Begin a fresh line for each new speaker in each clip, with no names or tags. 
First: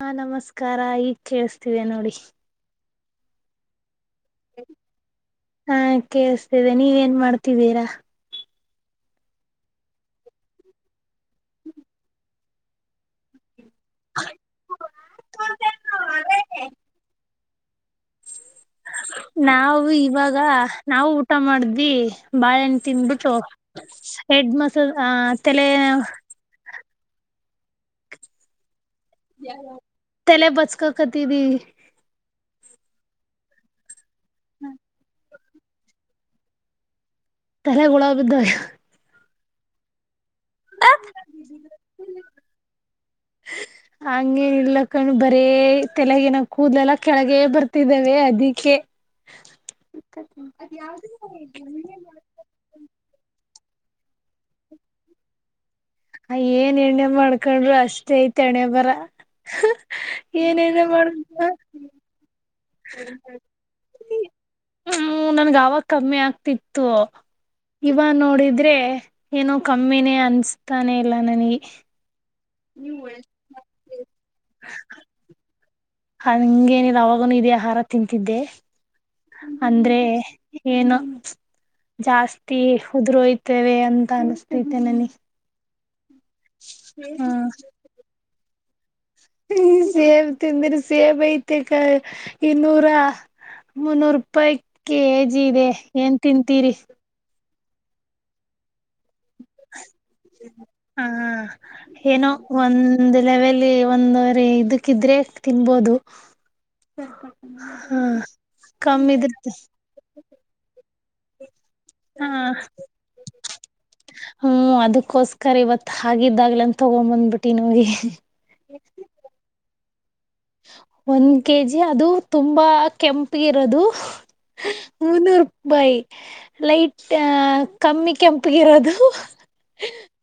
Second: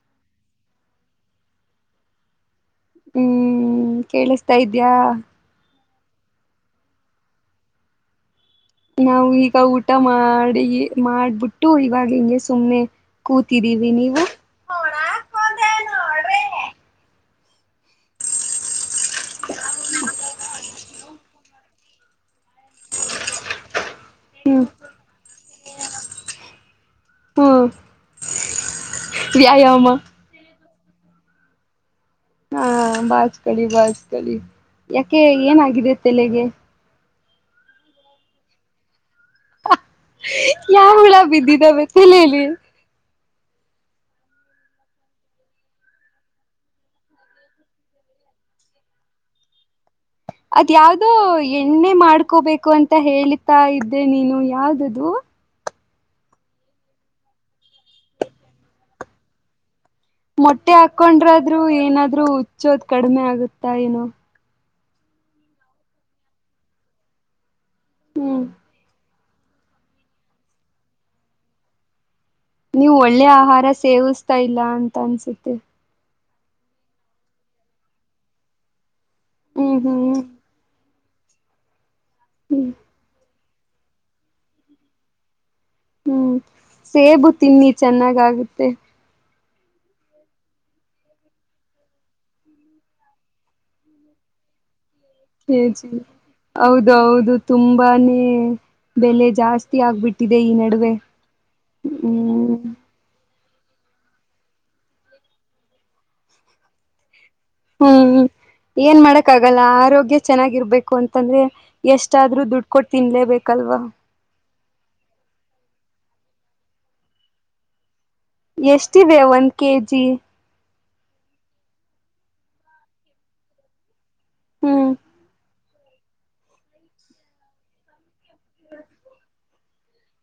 ಹಾ ನಮಸ್ಕಾರ ಈಗ ಕೇಳಸ್ತೀದೆ ನೋಡಿ.
ಹ್ಮ ಕೇಳಿಸ್ತಾ ಇದ್ಯಾ.
ಹಾ ಕೇಳಿಸತಿದೆ ನೀವ ಏನ್ ಮಾಡ್ತಿದ್ದೀರಾ.
ನಾವ ಈಗ ಊಟ ಮಾಡಿ ಮಾಡ್ಬಿಟ್ಟು ಇವಾಗ ಹಿಂಗೆ ಸುಮ್ಮನೆ ಕೂತ ಇದೀನಿ ನೀವು
ನಾವು ಇವಾಗ ನಾವು ಊಟ ಮಾಡ್ದಿ ಬಾಳೆಣ ತಿಂದಿಟ್ಟು ಹೆಡ್
ಹ್ಮ್
ಮಸಲ್ ಆ ತಲೆ
ಹ್ಮ.
ತಲೆ ಬಚ್ಕಕತಿದಿ.
ಹಾ ಬಾಚ್ಕಳಿ ಬಾಚ್ಕಳಿ ಯಾಕೆ ಏನಾಗಿದೆ ತೆಲೆಗೆ.
ತಲೆಗ ಹುಳ ಬಿದ್ದಾವ.
ಯ ಹುಳ ಬಿದ್ದಿದಾವೆ ತಲೇಲಿ
[inaudible] ಹಂಗೇನೀಲ್ಲ ಕಣ್ ಬರೇ ತೆಲೆಗಿನ ಕೂದಲ ಎಲ್ಲಾ ಕೆಳಗೆ ಬರ್ತಿದ್ದಾವೆ ಅದಿಕ್ಕೆ [inaudible]
ಅದ್ ಯಾವ್ದೋ ಎಣ್ಣೆ ಮಾಡ್ಕೋಬೇಕು ಅಂತ ಹೇಳಿ ತಾ ಇದ್ದೆ ನೀನು ಯಾವ್ದದು.
ಏನ್ ಎಣ್ಣೆ ಮಾಡ್ಕೊಂಡ್ರು ಅಷ್ಟೇ ಐತೆ ಅಣೆ ಬರ ಏನ್
ಮೊಟ್ಟೆ
ಎಣ್ಣೆ ಮಾಡ
ಹಾಕೊಂಡ್ರಾದ್ರು ಏನಾದ್ರು ಉಚ್ಚೋದ ಕಡಿಮೆ ಆಗುತ್ತಾ ಏನು.
ಹ್ಮ್ ನನ್ಗೆ ಅವಾಗ ಕಮ್ಮಿ ಆಗ್ತಿತ್ತು ಇವ
ಹ್ಮ್
ನೋಡಿದ್ರೆ ಏನೋ ಕಮ್ಮಿನೇ ಅನ್ಸ್ತಾನೆ ಇಲ್ಲ ನನಗೆ
ನೀವು ಒಳ್ಳೆ ಆಹಾರ ಸೇವಿಸ್ತಾ ಇಲ್ಲ ಅಂತ ಅನ್ಸುತ್ತೆ
ಹ ಹಂಗೇನಿಲ್ಲ ಅವಾಗನುಇದೇ ಆಹಾರ ತಿಂತಿದ್ದೆ
ಹ್ಮ್
ಅಂದ್ರೆ
ಹ್ಮ್
ಏನು ಜಾಸ್ತಿ
ಹ್ಮ್
ಉದು್ರೋಯ್ತ [unintelligible] ವೆ ಅಂತ ಅನಿಸ್ತೈತೆ ನನಗೆ
ಹ್ಮ್ ಸೇಬು ತಿನ್ನಿ ಚೆನ್ನಾಗಾಗುತ್ತೆ
ಹ ಸೇಬ ತಿಂದ್ರಿ ಸೇಬ ಐತೆ ಇನ್ನೂರ ಮುನ್ನೂರು ರೂಪಾಯಿ ಕೆಜಿ ಇದೆ
ಜ
ಏನ್ ತಿಂತೀರಿ
ಹೌದೌದು ತುಂಬಾನೇ ಬೆಲೆ ಜಾಸ್ತಿ ಆಗ್ಬಿಟ್ಟಿದೆ ಈ ನಡುವೆ
ಹ ಏನೋ
ಹ್ಮ್
ಒಂದ್ ಲೆವೆಲ್ ಒಂದವರೆ ಇದಕ್ಕ ಇದ್ರೆ ತಿನ್ಬೋದು ಹ
ಹ್ಮ್ ಏನ್ ಮಾಡಕ್
ಕಮ್ಮಿದ್ರ
ಆಗಲ್ಲ ಆರೋಗ್ಯ ಚೆನ್ನಾಗಿರ್ಬೇಕು ಅಂತಂದ್ರೆ ಎಷ್ಟಾದ್ರೂ
ಹ
ದುಡ್ಡು ಕೊಟ್ಟ ತಿನ್ಲೇಬೇಕಲ್ವಾ
ಹ್ಮ್ ಅದಕ್ಕೋಸ್ಕರ ಇವತ್ ಹಾಗಿದ್ದಾಗ್ಲನ್ ತೊಗೊ್ ಬಂದ್ಬಿಟ್ಟಿ ನೋಗೆ
ಎಷ್ಟಿದೆ ಒಂದ ಕೆಜಿ
ಒಂದ್ ಕೆಜಿ ಅದು ತುಂಬಾ ಕೆಂಪಗಿರೋದು
ಹ್ಮ್
ಮುನ್ನೂರು ಬೈ ಲೈಟ್ ಕಮ್ಮಿ ಕೆಂಪಗಿರೋದು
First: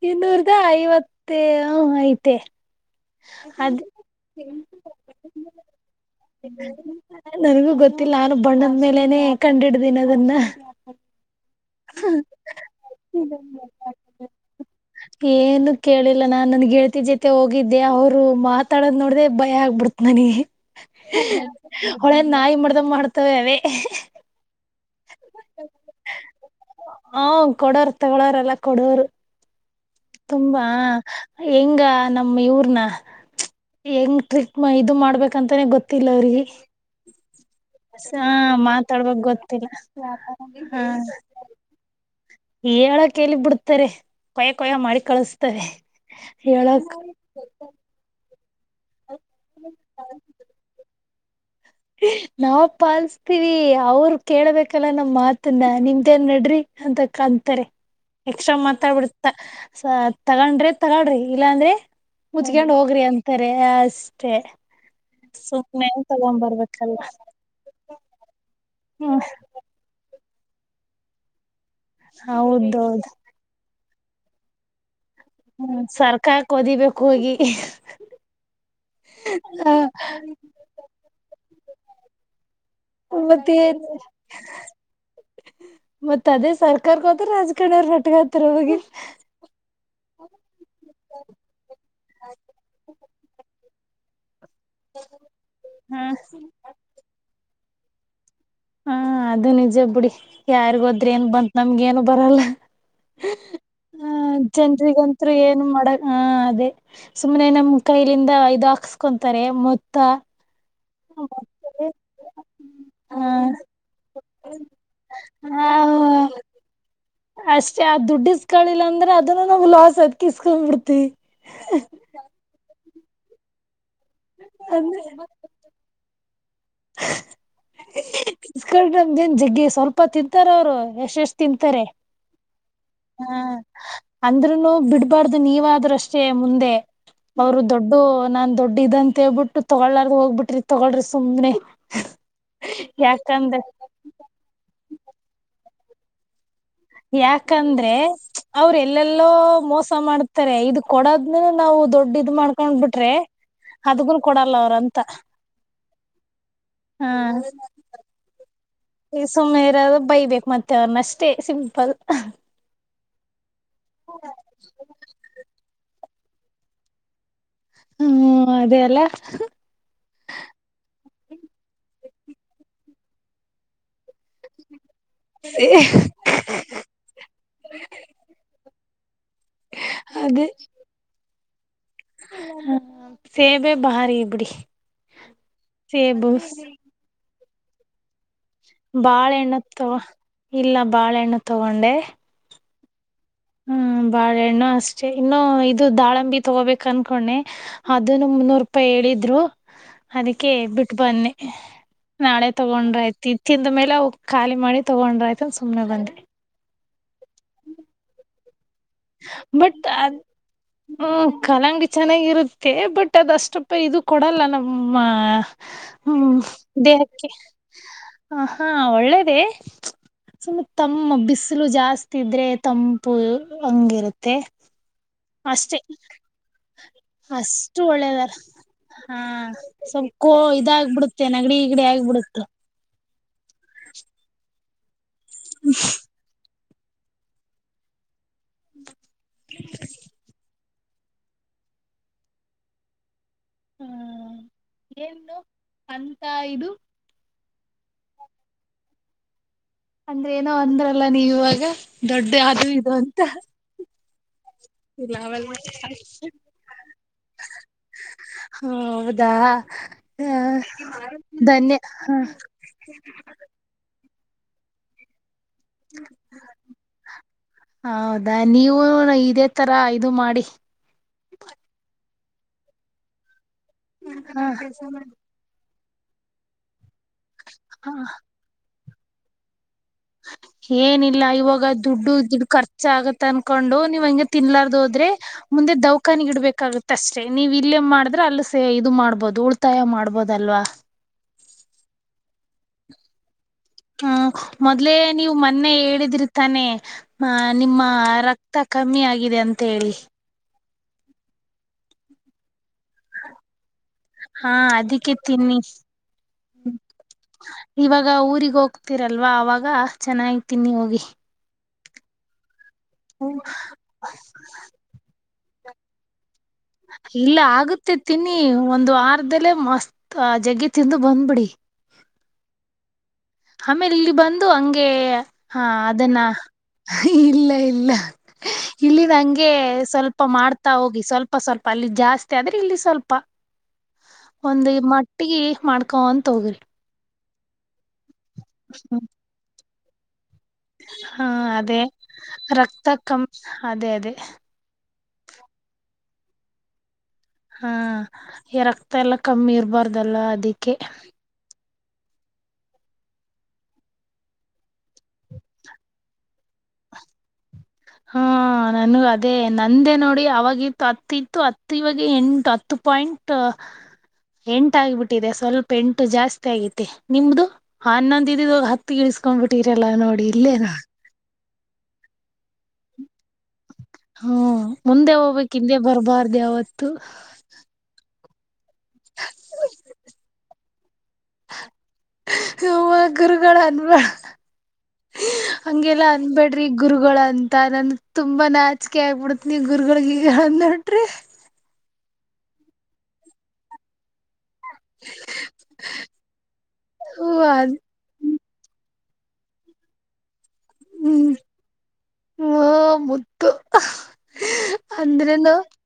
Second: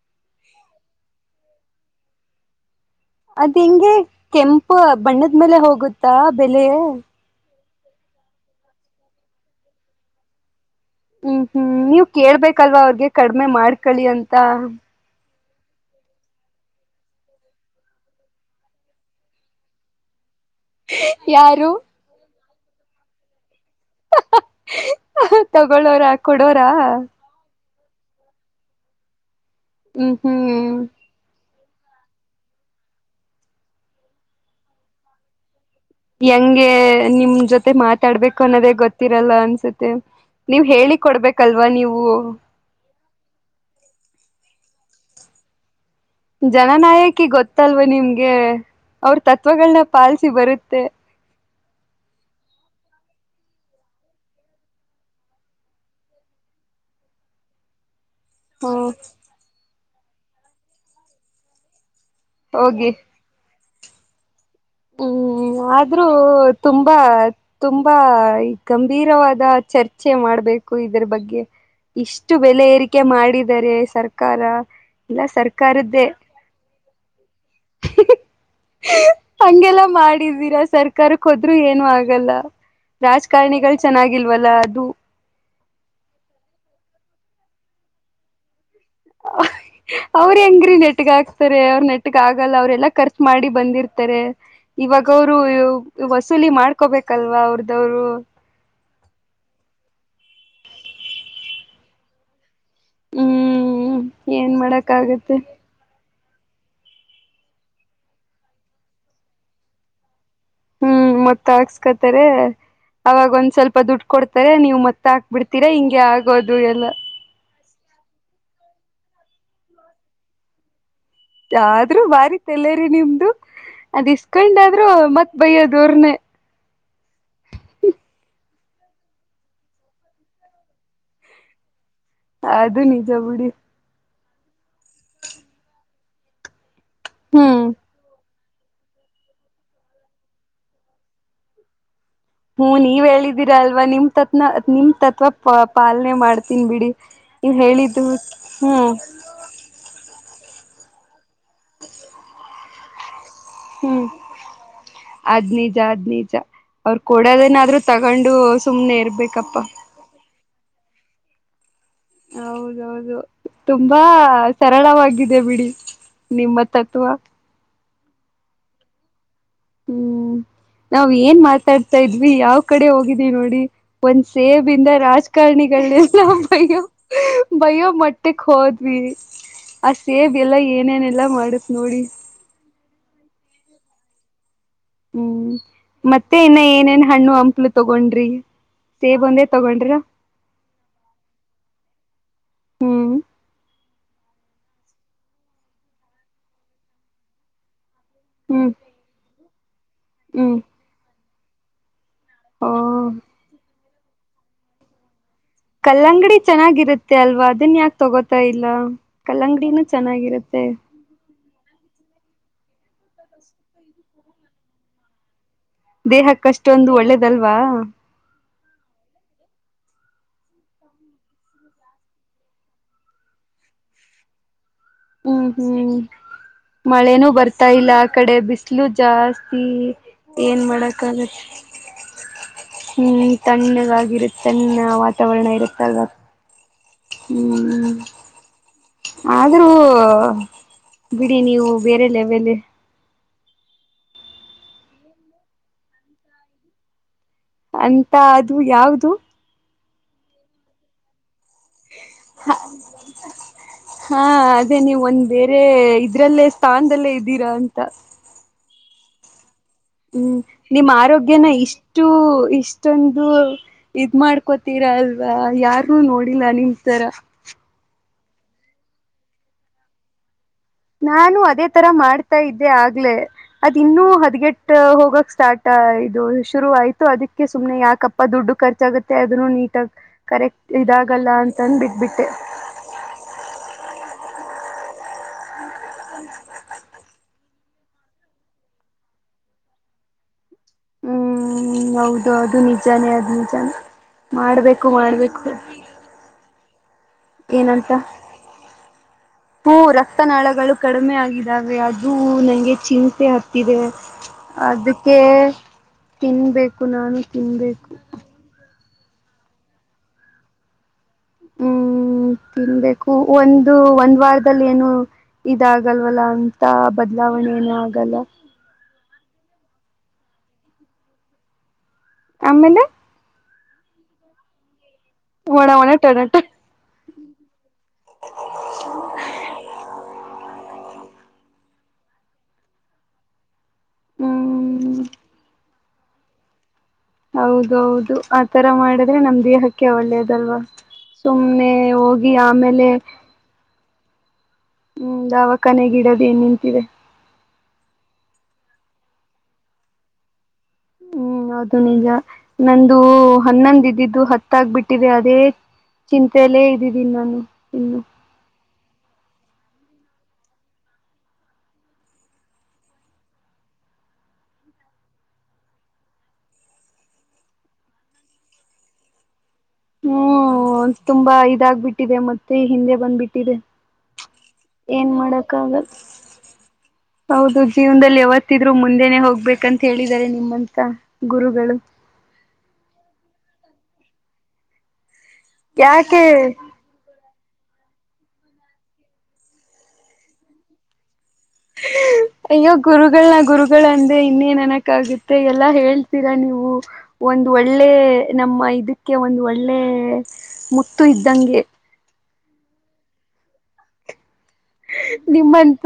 ಇನ್ನೂರ್ದ ಐವತ್ತ ಹ ಐತೆ
ಅದ್
ಅ
ಹೆಂಗೆ ಕೆಂಪು ಬಣ್ಣದ ಮೇಲೆ ಹೋಗುತ್ತಾ ಬೆಲೆ
ನಗೂ ಗೊ ಗೊತ್ತಿಲ್ಲ ನಾರು ಬಣ್ಣದ ಮೇಲೆನೆ ಕಂಡಿಡ್ದೀನ ಅದನ್ನ
ಹ್ಮ್ ಹ್ಮ್ ನೀವ ಕೇಳ್ಬೇಕಲ್ವಾ ಅವ್ರಗೆ ಕಡಿಮೆ ಮಾಡ್ಕಳಿ ಅಂತ
ಏನು ಕೇಳಿಲ್ಲ ನಾನ್ ನನ್ ಗೆಲ್ತಿ ಜೊತೆ ಹೋಗ ಅವರು ಮಾತಾಡೋದು ನೋಡ್ರೆ ಭಯ ಆಗ್ಬಿಡ್ತ ನನ
ಯಾರು
ನಾಯಿ ಮಾಡ್ದ ಮಾಡ್ತವ ಅದೇ
ತಗಳೋರ ಕೊಡೋರ
ಹ ಕೊಡೋರ್ ತಗೊಳ್ಳೋರೆಲ್ಲ ಕೊಡೋರು
ಹ್ಮ್
ತುಂಬಾ
ಹ್ಮ್
ಹೆಂಗ ನಮ್ ಇವ್ರನ ಹೆಂಗ್ ಟ್ರಿಕ್ ಇದು ಮಾಡ್ಬೇಕಂತಾನೆ ಗೊತ್ತ
ಹೆಂಗೆ ನಿಮ್ ಜೊತೆ ಮತ್ತೆ
ಹ
ಮಾತಾಡ್ಬೇಕು ಅನ್ನೋದೇ
ಮಾತಾಡ್ಬೇಕಕ್
ಗೊತ್ತಿರಲ್ಲ
ಗೊತ್ತಿಲ್ಲ
ಅನ್ಸುತ್ತೆ ನೀವು ಹೇಳಿ ಕೊಡ್ಬೇಕಲ್ವಾ ನೀವು
ಹೇಳ ಕಲಿಗ್ ಬಿಡ್ತಾರೆ ಕೊಯ ಕೊಯ ಮಾಡಿ ಕಳಸ್ತಾರೆ ಹೇಳಕ್
ಜನನಾಯಕಿ ಗೊತ್ತಲ್ವಾ ನಿಮ್ಗೆ ಅವ್ರ ತತ್ವಗಳನ್ನ ಪಾಲಸಿ ಬರುತ್ತೆ
ನಾವ ಪಾಲಸ್ತೀವಿ ಅವರು ಕೇಳ್ಬೇಕಲ್ಲ ನಮ್ ಮಾತನ್ನ ನಿಮ್ದೇನ್ ನಡ್ರಿ ಅಂತ ಕಂತಾರೆ ಎಕ್ಸ್ಟ್ರಾ
ಹ್ಮ
ಮಾತಾಡ್ಬಿಡ್ ತಗೊಂಡ್ರೆ ತಗಳ್ರಿ ಇಲ್ಲಾ ಅಂದ್ರೆ ಮುಜ್ಕೊಂಡ್
ಹೋಗಿ
ಹೋಗ್ರಿ ಅಂತಾರೆ ಅಷ್ಟೆ
ಹ್ಮ್ ಆದ್ರೂ ತುಂಬಾ ತುಂಬಾ
ಹ್ಮ
ಗಂಭೀರವಾದ ಚರ್ಚೆ ಮಾಡ್ಬೇಕು ಇದ್ರ ಬಗ್ಗೆ ಇಷ್ಟು ಬೆಲೆ ಏರಿಕೆ
ಹೌದೌದು
ಮಾಡಿದರೆ ಸರ್ಕಾರ ಇಲ್ಲ
ಹ್ಮ
ಸರ್ಕಾರದ್ದೇ
ಸರ್ಕಾರಕ್ ಓದಿಬೇಕು ಹೋಗಿ ಹ
ಹಂಗೆಲ್ಲ ಮಾಡಿದೀರಾ ಸರ್ಕಾರಕ್ಕೆ ಹೋದ್ರ ಏನು ಆಗಲ್ಲ
ಮತ್ತ
ರಾಜಕಾರಣಿಗಳು
ಎನು
ಚೆನ್ನಾಗಿಲ್ವಲ್ಲ ಅದು
ಮತ್ತ ಅದೇ ಸರ್ಕಾರ ರಾಜಕಣಾರ್ ಮಟಗಾತ್ರ ಹೋಗಿ [unintelligible]
ಅವ್ರು ಹೆಂಗ್ರೀ ನೆಟ್ಗ ಹಾಕ್ತಾರೆ ಅವ್ರ ನೆಟ್ಗ ಆಗಲ್ಲ ಅವ್ರೆಲ್ಲಾ ಖರ್ಚು ಮಾಡಿ ಬಂದಿರ್ತಾರೆ ಇವಾಗ ಅವರು
ಹಾ
ವಸೂಲಿ ಮಾಡ್ಕೋಬೇಕಲ್ವಾ ಅವ್ರದವರು
ಹಾ ಅದು ನಿಜ ಬಿುಡಿ ಯಾರಿಗೋದ್ರೆ ಏನ್ ಬಂತ್ ನಮ್ಗ ಏನು ಬರಲ್ಲ
ಹ್ಮ್
ಹ
ಏನ್ ಮಾಡಕ್
ಜನ್ರಿಗಂತರು
ಆಗತ್ತೆ
ಏನು ಮಾಡಕ್ [unintelligible] ಹಾ ಅದೇ ಸುಮ್ಮ್ನೆ ನಮ ಕೈಲಿಂದ ಇದು ಹಾಕ್ಸ್ಕೊಂತಾರೆ ಮೊತ್ತ
ಹ್ಮ್ ಮತ್ತ ಹಾಕ್ಸ್ಕತಾರೆ
ಹ
ಅವಾಗ ಒಂದ್ ಸ್ವಲ್ಪ ದುಡ್ ಕೊಡ್ತಾರೆ ನೀವ್ ಮತ್ತ ಹಾಕ್ಬಿಡ್ತೀರಾ ಹಿಂಗೆ ಆಗೋದು ಎಲ್ಲ
ಏ ದುಡ್ಡು ಇಸಕಳಿಲ್ಲ ಅಂದ್ರೆ ಅದನು ನಾವು ಲಾಸ್ ಅದ್ಕ ಇಸ್ಕೊಂಡ್ ಬಿಡ್ತಿವಿ
ಆದ್ರೂ ಬಾರಿ ತಲೆ ರಿ ನಿಮ್ದು ಅದ್ ಇಸ್ಕೊಂಡಾದ್ರು ಮತ್ ಬೈಯ್ಯದೂರ್ನೆ
[unintelligible] ಇಕೊಂಡ ನಮ್ದೇನ್ ಜಗ್ಗಿ ಸ್ವಲ್ಪ ತಿಂತಾರ ಅವ್ರು ಎಷ್ಟ್ ಎಷ್ಟ ತಿಂತಾರೆ [unintelligible]
ಅದು ನಿಜ ಬಿುಡಿ
ಅಂದ್ರೂನು ಬಿಡ್ಬಾರ್ದು ನೀವಾದ್ರಷ್ಟೇ ಮುಂದೆ ಅವರು
ಹ್ಮ್
ದೊಡ್ಡ ನನ್ ದುಡ್ಡು ಇದೆ ಅಂತ ಹೇಳ್ಬಿಟ್ಟು ತೊಗೊಳ್ಳಳರ್ ಹೋಗ್ಬಿಟ್ರಿ ತೊಗಳ್ರಿ ಸುಮ್ನೆ
ಹ್ಮ್ ನೀವ್ ಹೇಳಿದ್ದೀರಾ
ಯಾಕಂದ್ರೆ
ಅಲ್ವಾ ನಿಮ್ ತತ್ನ ನಿಮ್ ತತ್ವ ಪ ಪಾಲನೆ ಮಾಡ
ಯಾಕಂದ್ರೆ ಅವ್ರ
ಹ್ಮ್
ಎಲ್ಲೆಲ್ಲೋ ಮೋಸ ಮಾಡ ತ ಇದು ಕೊಡದ್ನು ನಾವು ದುಡ್ ಇದ್ ಮಾಡ್ಕೊಂಡ್ ಬಿಟ್ರೆ
ಹ್ಮ್
ಅದ್ಗುನ್ ಕೊಡಲ್ಲ ಅವ್ರಂತ
ಅದ್ ನಿಜ ಅದ್ ನಿಜ ಅವರು ಕೊಡೋದೇನಾದ್ರು ತಗೊಂಡು ಸುಮ್ನೆ
ಈ ಸುಮ್ನೆ
ಇರ್ಬೇಕಪ್ಪಾ
ಇರಾದ್ರ ಬೈಬೇಕಕ್ ಮತ್ತೆ ಅವ್ರನ್ನ ಅಷ್ಟೇ ಸಿಂಪಲ್ [unintelligible]
ಹೌದೌದು ತುಂಬಾ ಸರಳವಾಗಿದೆ ಬಿಡಿ ನಿಮ್ಮ ತತ್ವ
ಹ್ಮ್ ಅದೇ ಅಲ್ಲ
ಹ್ಮ್ ನಾವ್ ಏನ್ ಮಾತಾಡ್ತ ತಾ ಇದ್ವಿ ಯಾವ್ ಕಡೆ ಹೋಗಿದ್ವಿ ನೋಡಿ ಒಂದ್ ಸೇಬಿಂದ ರಾಜಕಾರಣಿಗಳಲ್ಲ ಬಯ್ಯೋ ಬಯ್ಯೋ ಮೊಟ್ಟೆಕ್ ಹೋದ್ವಿ ಆ ಸೇಬ
ಅದೇ
ಎಲ್ಲ ಏನೇನೆಲ್ಲಾ ಮಾಡತ್ ನೋಡಿ
ಹ್ಮ ಬಾರಿ ಇ ಬಿಡಿ
ಹ್ಮ್
ಸೇಬು
ಮತ್ತೆ ಇನ್ನ ಏನೇನ್ ಹಣ್ಣು ಹಂಪ್ಲು ತಗೊಂಡ್ರಿ ಸೇಬ್ ಒಂದೇ
ಬಾಳೆಹೆಣ್ಣು ತ
ತಗೊಂಡ್ರ
ಇಲ್ಲ ಬಾಳೆಹೆಣ್ಣು ತಗೊಂಡೆ
ಹ್ಮ್
ಹ್ಮ ಬಾಳೆಹಣ್ಣು ಅಷ್ಟೆ ಇನ್ನು ಇದು ದಾಳಂಬಿ ತಗೋಬೇಕ ಅನ್ಕೊಂಡೆ ಅದನ್ನು ಮುನ್ನೂರು
ಹ್ಮ್
ರೂಪಾಯಿ ಹೇಳಿದ್ರು ಅದಕ್ಕೆ
ಹ್ಮ್
ಬಿಟ್ಟು ಬನ್ನಿ ನಾಳೆ ತಗೊಂಡ್ರ
ಓ
ಐತಿ ತಿಂದ ಮೇಲೆ ಅವು ಖಾಲಿ ಮಾಡಿ ತಗೊಂಡ್ರ ಆಯಿತು
ಕಲ್ಲಂಗಡಿ ಚೆನ್ನಾಗಿರುತ್ತೆ ಅಲ್ವಾ ಅದನ್ ಯಾಕೆ ತಗೋತಾ ಇಲ್ಲ
ಬಟ್
ಕಲ್ಲಂಗಡಿನೂ
ಅದ್
ಚೆನ್ನಾಗಿರುತ್ತೆ
ಹ್ಮ್ ಕಲಂಗಡಿ ಚೆನ್ನಾಗಿರುತ್ತೆ ಬಟ್ ಅದು ಅಷ್ಟಪ್ಪ ಇದು ಕೊಡಲ್ಲ ನಮ್ಮ ಹ್ಮ್
ದೇಹಕ್ಕಷ್ಟೊಂದು
ದೇಹಕ್ಕೆ
ಒಳ್ಳೇದಲ್ವಾ
ಹ ಹಾ ಒಳ್ಳೇದೆ ಸುಮ್ಮತ್ ತಮ್ಮ ಬಿಸಿಲು ಜಾಸ್ತಿ ಇದ್ರೆ ತಂಪು ಹಂಗಿರುತ್ತೆ
ಹ್ಮ್
ಅಷ್ಟೆ
ಹ್ಮ್ ಮಳೆನೂ ಬರ್ತಾ
ಅಷ್ಟು
ಇಲ್ಲ ಆ
ಒಳ್ಳೇದಾರ
ಕಡೆ ಬಿಸಿಲು
ಹಾ
ಜಾಸ್ತಿ
ಸ್ವಲ್ಪ ಕೋ
ಏನ್
ಇದಾಗಬಿಡುತ್ತೆ
ಮಾಡಕ್ಕಾಗತ್ತೆ
ನಗಡಿ ಈಗಡೆ ಆಗಿಬಿಡುತ್ತೆ
ಹ್ಮ್ ತಣ್ಣಗಾಗಿರುತ್ತೆ ತಣ್ಣ ವಾತಾವರಣ ಇರುತ್ತೆಲ್ಲ ಹ್ಮ್ ಆದ್ರೂ ಬಿಡಿ ನೀವು ಬೇರೆ ಲೆವೆಲ್
ಹ್ಮ ಏನು ಅಂತ ಇದು
ಅಂತ ಅದು ಯಾವವುದು
ಅಂದ್ರೆ ಏನೋ ಅಂದ್ರಲ್ಲ ನೀವ ಇವಾಗ ದೊಡ್ಡ ಆದದು ಇದು ಅಂತ
ಹಾ ಅದೇ ನೀವ
ಇಲ್ಲ
ಒಂದ್
ಅವೆಲ್ಲ
ಬೇರೆ ಇದ್ರಲ್ಲೇ ಸ್ಥಾನದಲ್ಲೇ ಇದ್ದೀರಾ ಅಂತ
ಹಾ ಹೌದಾ ಹ
ಹ್ಮ್ ನಿಮ್ಮ್ ಆರೋಗ್ಯನ
ಧನ್ಯ
ಇಷ್ಟು
ಹ
ಇಷ್ಟೊಂದು ಇದ್ ಮಾಡ್ ಕೋತೀರ ಅಲ್ವಾ ಯಾರೂ ನೋಡಿಲ್ಲ ನಿಮ ತರ
ಅದ ನೀವು ಇದೇ ತರ ಇದು ಮಾಡಿ
ನಾನು ಅದೇ ತರ ಮಾಡ್ತಾ ಇದ್ದೆ ಆಗ್ಲೆೇ ಅದ್ ಇನ್ನುೂ ಹದ್ಗೆಟ್ಟ ಹೋಗಕ್ ಸ್ಟಾರ್ಟ್ ಇದು ಶುರು ಆಯ್ತು ಅದಕ್ಕೆ ಸುಮ್ನೆ
ಹ
ಯಾಕಪ್ಪ ದುಡ್ಡು ಖರ್ಚಾಗುತ್ತೆ ಅದನ್ನು ನೀಟಾಗಿ ಕರೆಕ್ಟ್
ಏನಿಲ್ಲ
ಇದಾಗಲ್ಲ
ಇವಾಗ
ಅಂತಂದ
ದುಡ್ಡು
ಬಿಟ್ಬಿಟ್ಟೆ
ದುಡ್ ಖರ್ಚ ಆಗತ್ತ ಅನ್ಕೊಂಡು ನೀವ್ ಹಂಗಗೆ ತಿನ್ಲಾರ್ದ ಹೋದ್ರೆ ಮುಂದೆ ದೌಖಾನಿ ಇಡ್ಬೇಕಾಗುತ್ತ ಅಷ್ಟೇ ನೀವು ಇಲ್ಲೇ ಮಾಡಿದ್ರೆ ಅಲ್ಲಿ ಸೇ ಇದು ಮಾಡ್ಬೋದು ಉಳಿತಾಯ ಮಾಡ್ಬೋದಲ್ವಾ
ಹ್ಮ್ ಹೌದು ಅದು ನಿಜಾನೇ ಆದ್್ಮ
ಹ್ಮ ಮೊದ್ಲೇ ನೀವು ಮೊನ್ನೆ ಹೇಳಿದಿರ್ತಾನೆ ಹ ನಿಮ್ಮ
ಏನಂತ
ರಕ್ತ ಕಮ್ಮಿ ಆಗಿದೆ ಅಂತ
ಹೂ
ಹೇಳಿ
ರಕ್ತನಾಳಗಳು ಕಡಿಮೆ ಆಗಿದ್ದಾವೆ ಅದುೂ ನಂಗೆ ಚಿಿನ್ತೆೆ ಹತ್ತಿದೆ
ಹಾ
ಅದಕ್ಕೆ
ತಿನ್ನಿ
ತಿನ್ಬೇಕು ನಾನು ತಿನ್ಬೇಕು
ಹತಿರಲ್ವ ಅವವಾಗ ಚೆನ್ನಾಗತೀನಿ ಹೋಗಿ
ಹ್ಮ್ ತಿನ್ಬೇಕು ಒಂದು ಒಂದ್ ವಾರದಲ್ಲಿ ಏನು ಇದಾಗಲ್ವಲ್ಲ ಅ
ಇಲ್ಲ ಆಗುತ್ತೆ ತಿನ್ನಿ ಒಂದು ಆ ದಲ್ಲೇ ಮಸ್ತ್ ಆ ಜಗ್ಗಿ ತಿಂದು ಬಂದ್ ಬಿಿಡಿ
ಆಮೇಲೆ
ಆಮೇಲೆ ಇಲ್ಲಿ ಬಂದು ಹಂಗೆ ಹಾ
ಒಣ ಒಣ
ಅದನ್ನ
ಟೊಮೆಟೊ
ಇಲ್ಲ ಇಲ್ಲ ಇಲ್ಲಿಂದ ಹಂಗೆ ಸ್ವಲ್ಪ ಮಾಡ್ತ ಹತಾ ಹೋಗಿ ಸ್ವಲ್ಪ ಸ್ವಲ್ಪ ಅಲ್ಲಿ ಜಾಸ್ತಿ ಆದ್ರೆ ಇಲ್ಲಿ ಸ್ವಲ್ಪ ಒಂದ
ಹ್ಮ್
ಮಟ್ಟಗಿ ಮಾಡ್ಕೊಂತ ಹೋಗ್ರಿ
ಹೌದ ಹೌದು ಆ ತರ ಮಾಡಿದ್ರೆ ನಮ್ ದೇಹಕ್ಕೆ ಒಳ್ಳೇದು ಲ್ವಾ
ಹಾ
ಸುಮ್ನೆ
ಅದೇ
ಹೋಗಿ ಆಮೇಲೆ
ರಕ್ತ ಕಮ್ ಅದೇ ಅದೇ
ಹ್ಮ್ ದಾವಕ್ಕನೆಗಿಡೋದ ಏನ್ ನಿಂತಿದೆ
ಹಾ ಈ ರಕ್ತ ಎಲ್ಲ ಕಮ್ಮಿ ಇರ್ಬಾರ್ದಲ್ಲ ಅದಿಕ್ಕೆ
ಹ್ಮ್ ಅದು ನಿಜ ನಂದು ಹನ್ನೊಂದ ಇದ್ದಿದ್ದು ಹತ್ತಾಗಬಿಟ್ಟಿದೆ ಅದೇ ಚಿ ತಲೆ ಇದ್ದಿದ್ದೀಿ ನಾನು ಇನ್ನು
ನನಗ ಅದೇ ನಂದೇ ನೋಡಿ ಅವವಾಗಿ ಇತ್ತು ಹತ್ತ ಇತ್ತು ಹತ್ತು ಇವಾಗ ಎಂಟು ಹತ್ತು ಪಾಯಿಂಟ್ ಎಂಟ ಆಗಬಿಟ್ಟಿದೆ ಸ್ವಲ್ಪ ಎಂಟು ಜಾಸ್ತಿ ಆಗೈತಿ ನಿಮ್ದು ಹನ್ನೊಂದ ಇದಿದ ಹತ್ತು ಗಿಳಿಸಕೊಂಡ್ಬಿಟ್ಟು ಇಟ್ಟೀರಲ್ಲ ನೋಡಿ ಇಲ್ಲೇ ನಾ
ಹ್ಮ್ ತುಂಬಾ ಇದಾಗಬಿಟ್ಟಿದೆ ಮತ್ತೆ ಹಿಂದೆ ಬಂದ್ಬಿಟ್ಟಿದೆ
ಹ್ಮ್
ಏನ್
ಮುಂದೆ ಹೋಗ್ಬೇಕಕ್
ಮಾಡಕ್ಕ
ಹಿಂದೆ
ಆಗಲ್ಲ
ಬರ್ಬಾರ್ದ ಯಾವತ್ತು
ಹೌದು ಜೀವನದಲ್ಲಿ ಯಾವತ್ತು ಹಿದ್ರು ಮುಂದೆನೆ ಹೋಗ್ಬೇಕಂತ ಹೇಳಿದಿದ್ದಾರೆ ನಿಮ್ಮಂತ ಗುರುಗಳು
ುಗಳು ಅನ್ಬ್ಯಾಡ ಹಂಗೆಲ್ಲ
ಯಾಕೆ
ಅನ್ಬೇಡ್ರಿ ಗುರುಗಳ ಅನ್ ನನ್ ತುಂಬಾ ನಾಚಿಕೆ ಆಗ್ಬಿಡತ್ ನೀ ಗುರುಗಳಿಗೆ ನೋಡ್ರಿ
ಅಯ್ಯೋ ಗುರುಗಳನ ಗುರುಗಳು ಅಂದ ಇನ್ನೇನ ನಕಾಗುತ್ತೆ ಎಲ್ಲಾ ಹೇಳ್ತೀರಾ ನೀವು
ಹೂವ
ಒಂದ ಒಳ್ಳೆ ನಮ್ಮ ಇದ ಅಕಕ್ಕೆ ಒಂದು ಒಳ್ಳೆ ಮುತ್ತು ಇದ್ದಂಗೆ
ಹ್ಮ ಮುದ್ದು
ನಿಮ್ಮಂತ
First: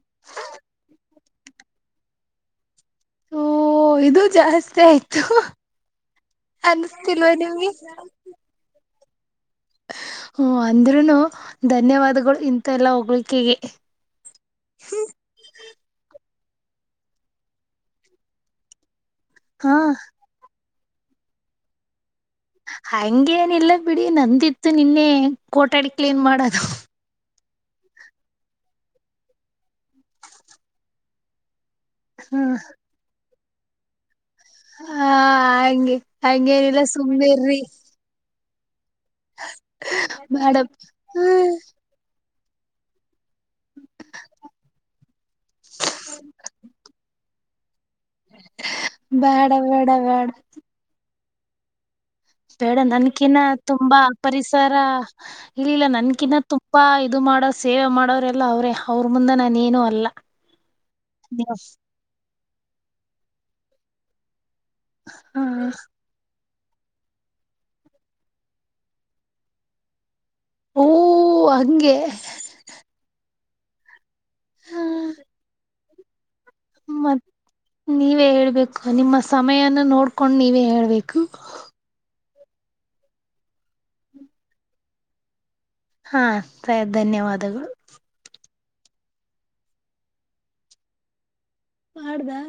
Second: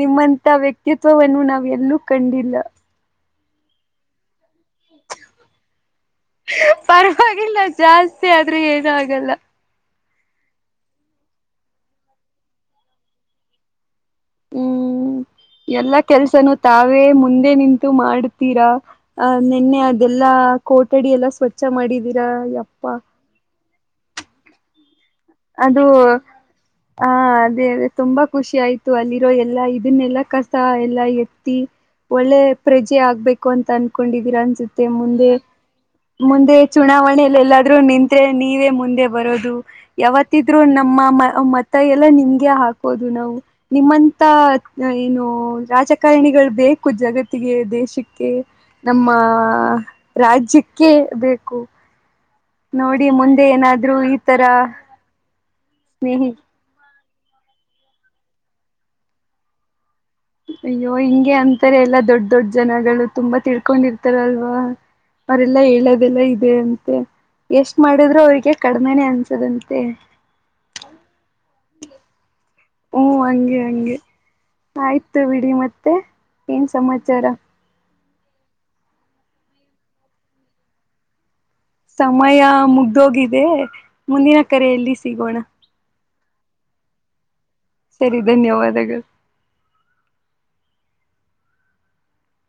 ನಿಮ್ಮಂತ ವ್ಯಕ್ತಿತ್ವವನ್ನು ನಾವ್ ಎಲ್ಲೂ ಕಂಡಿಲ್ಲ
ಓ ಇದು ಜಾಸ್ತಿ ಆಯ್ತು ಅನ್ಸ್ತಿಲ್ವಾ
ಪರವಾಗಿಲ್ಲ
ನಿಮ್ಗೆ
ಜಾಸ್ತಿ ಆದ್ರೂ ಏನು ಆಗಲ್ಲ
ಹ ಅಂದ್ರೂನು ಧನ್ಯವಾದಗಳು ಇಥ ಎಲ್ಲಾ ಹೋಗ್ಲಿಿಕೆಗೆ
ಹ್ಮ್ ಎಲ್ಲಾ ಕೆಲ್ಸನು ತಾವೇ ಮುಂದೆ ನಿಂತು ಮಾಡತೀರಾ ಅ
ಹಾ
ನಿೆನ್ನೆ ಅದೆಲ್ಲಾ ಕೋಟಡಿ ಎಲ್ಲ ಸ್ವಚ್ಛ ಮಾಡಿದೀರಾ ಯಪ್ಪ
ಹಂಗೇನಿಲ್ಲ ಬಿಡಿ ನಂದಿತ್ತು ನಿನ್ನೆ ಕೋಟಾಡಿ ಕ್ಲೀನ್ ಮಾಡದು
ದೇ ತುಂಬಾ ಖುಷಿ ಆಯ್ತು ಅಲ್ಲಿರೋ ಎಲ್ಲಾ ಇದನ್ನೆಲ್ಲಾ ಕಸ ಎಲ್ಲಾ ಎತ್ತಿ ಒಳ್ಳೆ
ಹ್ಮ
ಪ್ರಜೆ ಆಗ್ಬೇಕು ಅಂತ ಅನ್ಕೊಂಡಿದ ನ್ಸುತ್ತೆ
ಹಾ
ಮುಂದೆ
ಹಂಗೆ
ಮುಂದೆ
ಹಂಗೇನಿಲ್ಲ ಸುಮ್ನೆ
ಚುನಾವಣೆಯಲ್ಲಿ
ಇರ್ರಿ
ಎಲ್ಲಾದ್ರೂ ನಿಂತೇ ನೀವೇ ಮುಂದೆ ಬರೋದು
ಬೇಡ
ಯಾವತ್ತಿದ್ರು ನಮ್ಮ
ಹ
ಮ ಎಲ್ಲ ನಿಮ್ದ ಹಾಕೋದು ನಾವು ನಿಮ್ಮಂತ ಏನು ರಾಜಕಾರಣಿಗಳು ಬೇಕು ಜಗತ್ತ ಿಗೆ ದೇಶಕ್ಕೆ ನಮ್ಮ
ಬೇಡ ಬೇಡ ಬೇಡ
ರಾಜ್ಯಕ್ಕೆ ಬೇಕು
ಬೇಡ
ನೋಡಿ
ನನ್ಕಿನ
ಮುಂದೆ ಏನಾದ್ರು
ತುಂಬಾ
ಈ ತರ
ಪರಿಸರ ಇಲ್ಲಿಲ್ಲ
ಸ್ನೇಹಿ
ನನ್ಕಿನ ತುಂಬಾ ಇದು ಮಾಡೋ ಸೇವೆ ಮಾಡೋರೆಲ್ಲ ಅವರೇ ಅವ್ರ ಮುಂದೆ ನಾನೇಏನುೂ ಅಲ್ಲ
ಅಯ್ಯೋ ಹಿಂಗೆ ಅಂತಾರೆ ಎಲ್ಲಾ ದೊಡ್ ದೊಡ್ ಜನಗಳು ತುಂಬಾ ತಿಳ್ಕೊಂಡಿರ್ತಾರಲ್ವಾ
ಹ
ಅವರೆಲ್ಲಾ ಹೇಳೋದೆಲ್ಲ ಇ ಅದೇ ಅಂತೆ ಎಷ್ಟ್ ಮಾಡಿದ್ರು ಅವ್ರಿಗೆ ಕಡಿಮನೇ ಅನ್ಸದಂತೆ
ಓ ಹಂಗೆ
ಹಓ ಹಂಗೆ ಹಂಗೆ ಆಯ್ತು ಬಿಡಿ ಮತ್ತೆ ಏನ್ ಸಮಾಚಾರ
ಮತ್ ನೀವೇ ಹೇಳ್ಬೇಕು ನಿಮ್ಮ ಸಮಯನ ನೋಡ್ಕೊಂಡು ನೀವೇ ಹೇಳ್ಬೇಕು
ಮ್ಮಯ ಮುಗ್ದೋಗಿದೆ ಮುಂದಿನ ಕರ ಎೆಯಲ್ಲಿ ಸಿಗೋಣ
ಹಾ ಸ ಧನ್ಯವಾದಗಳು
ಸರಿ ಧನ್ಯವಾದಗಳು
ಮಾಡದಾ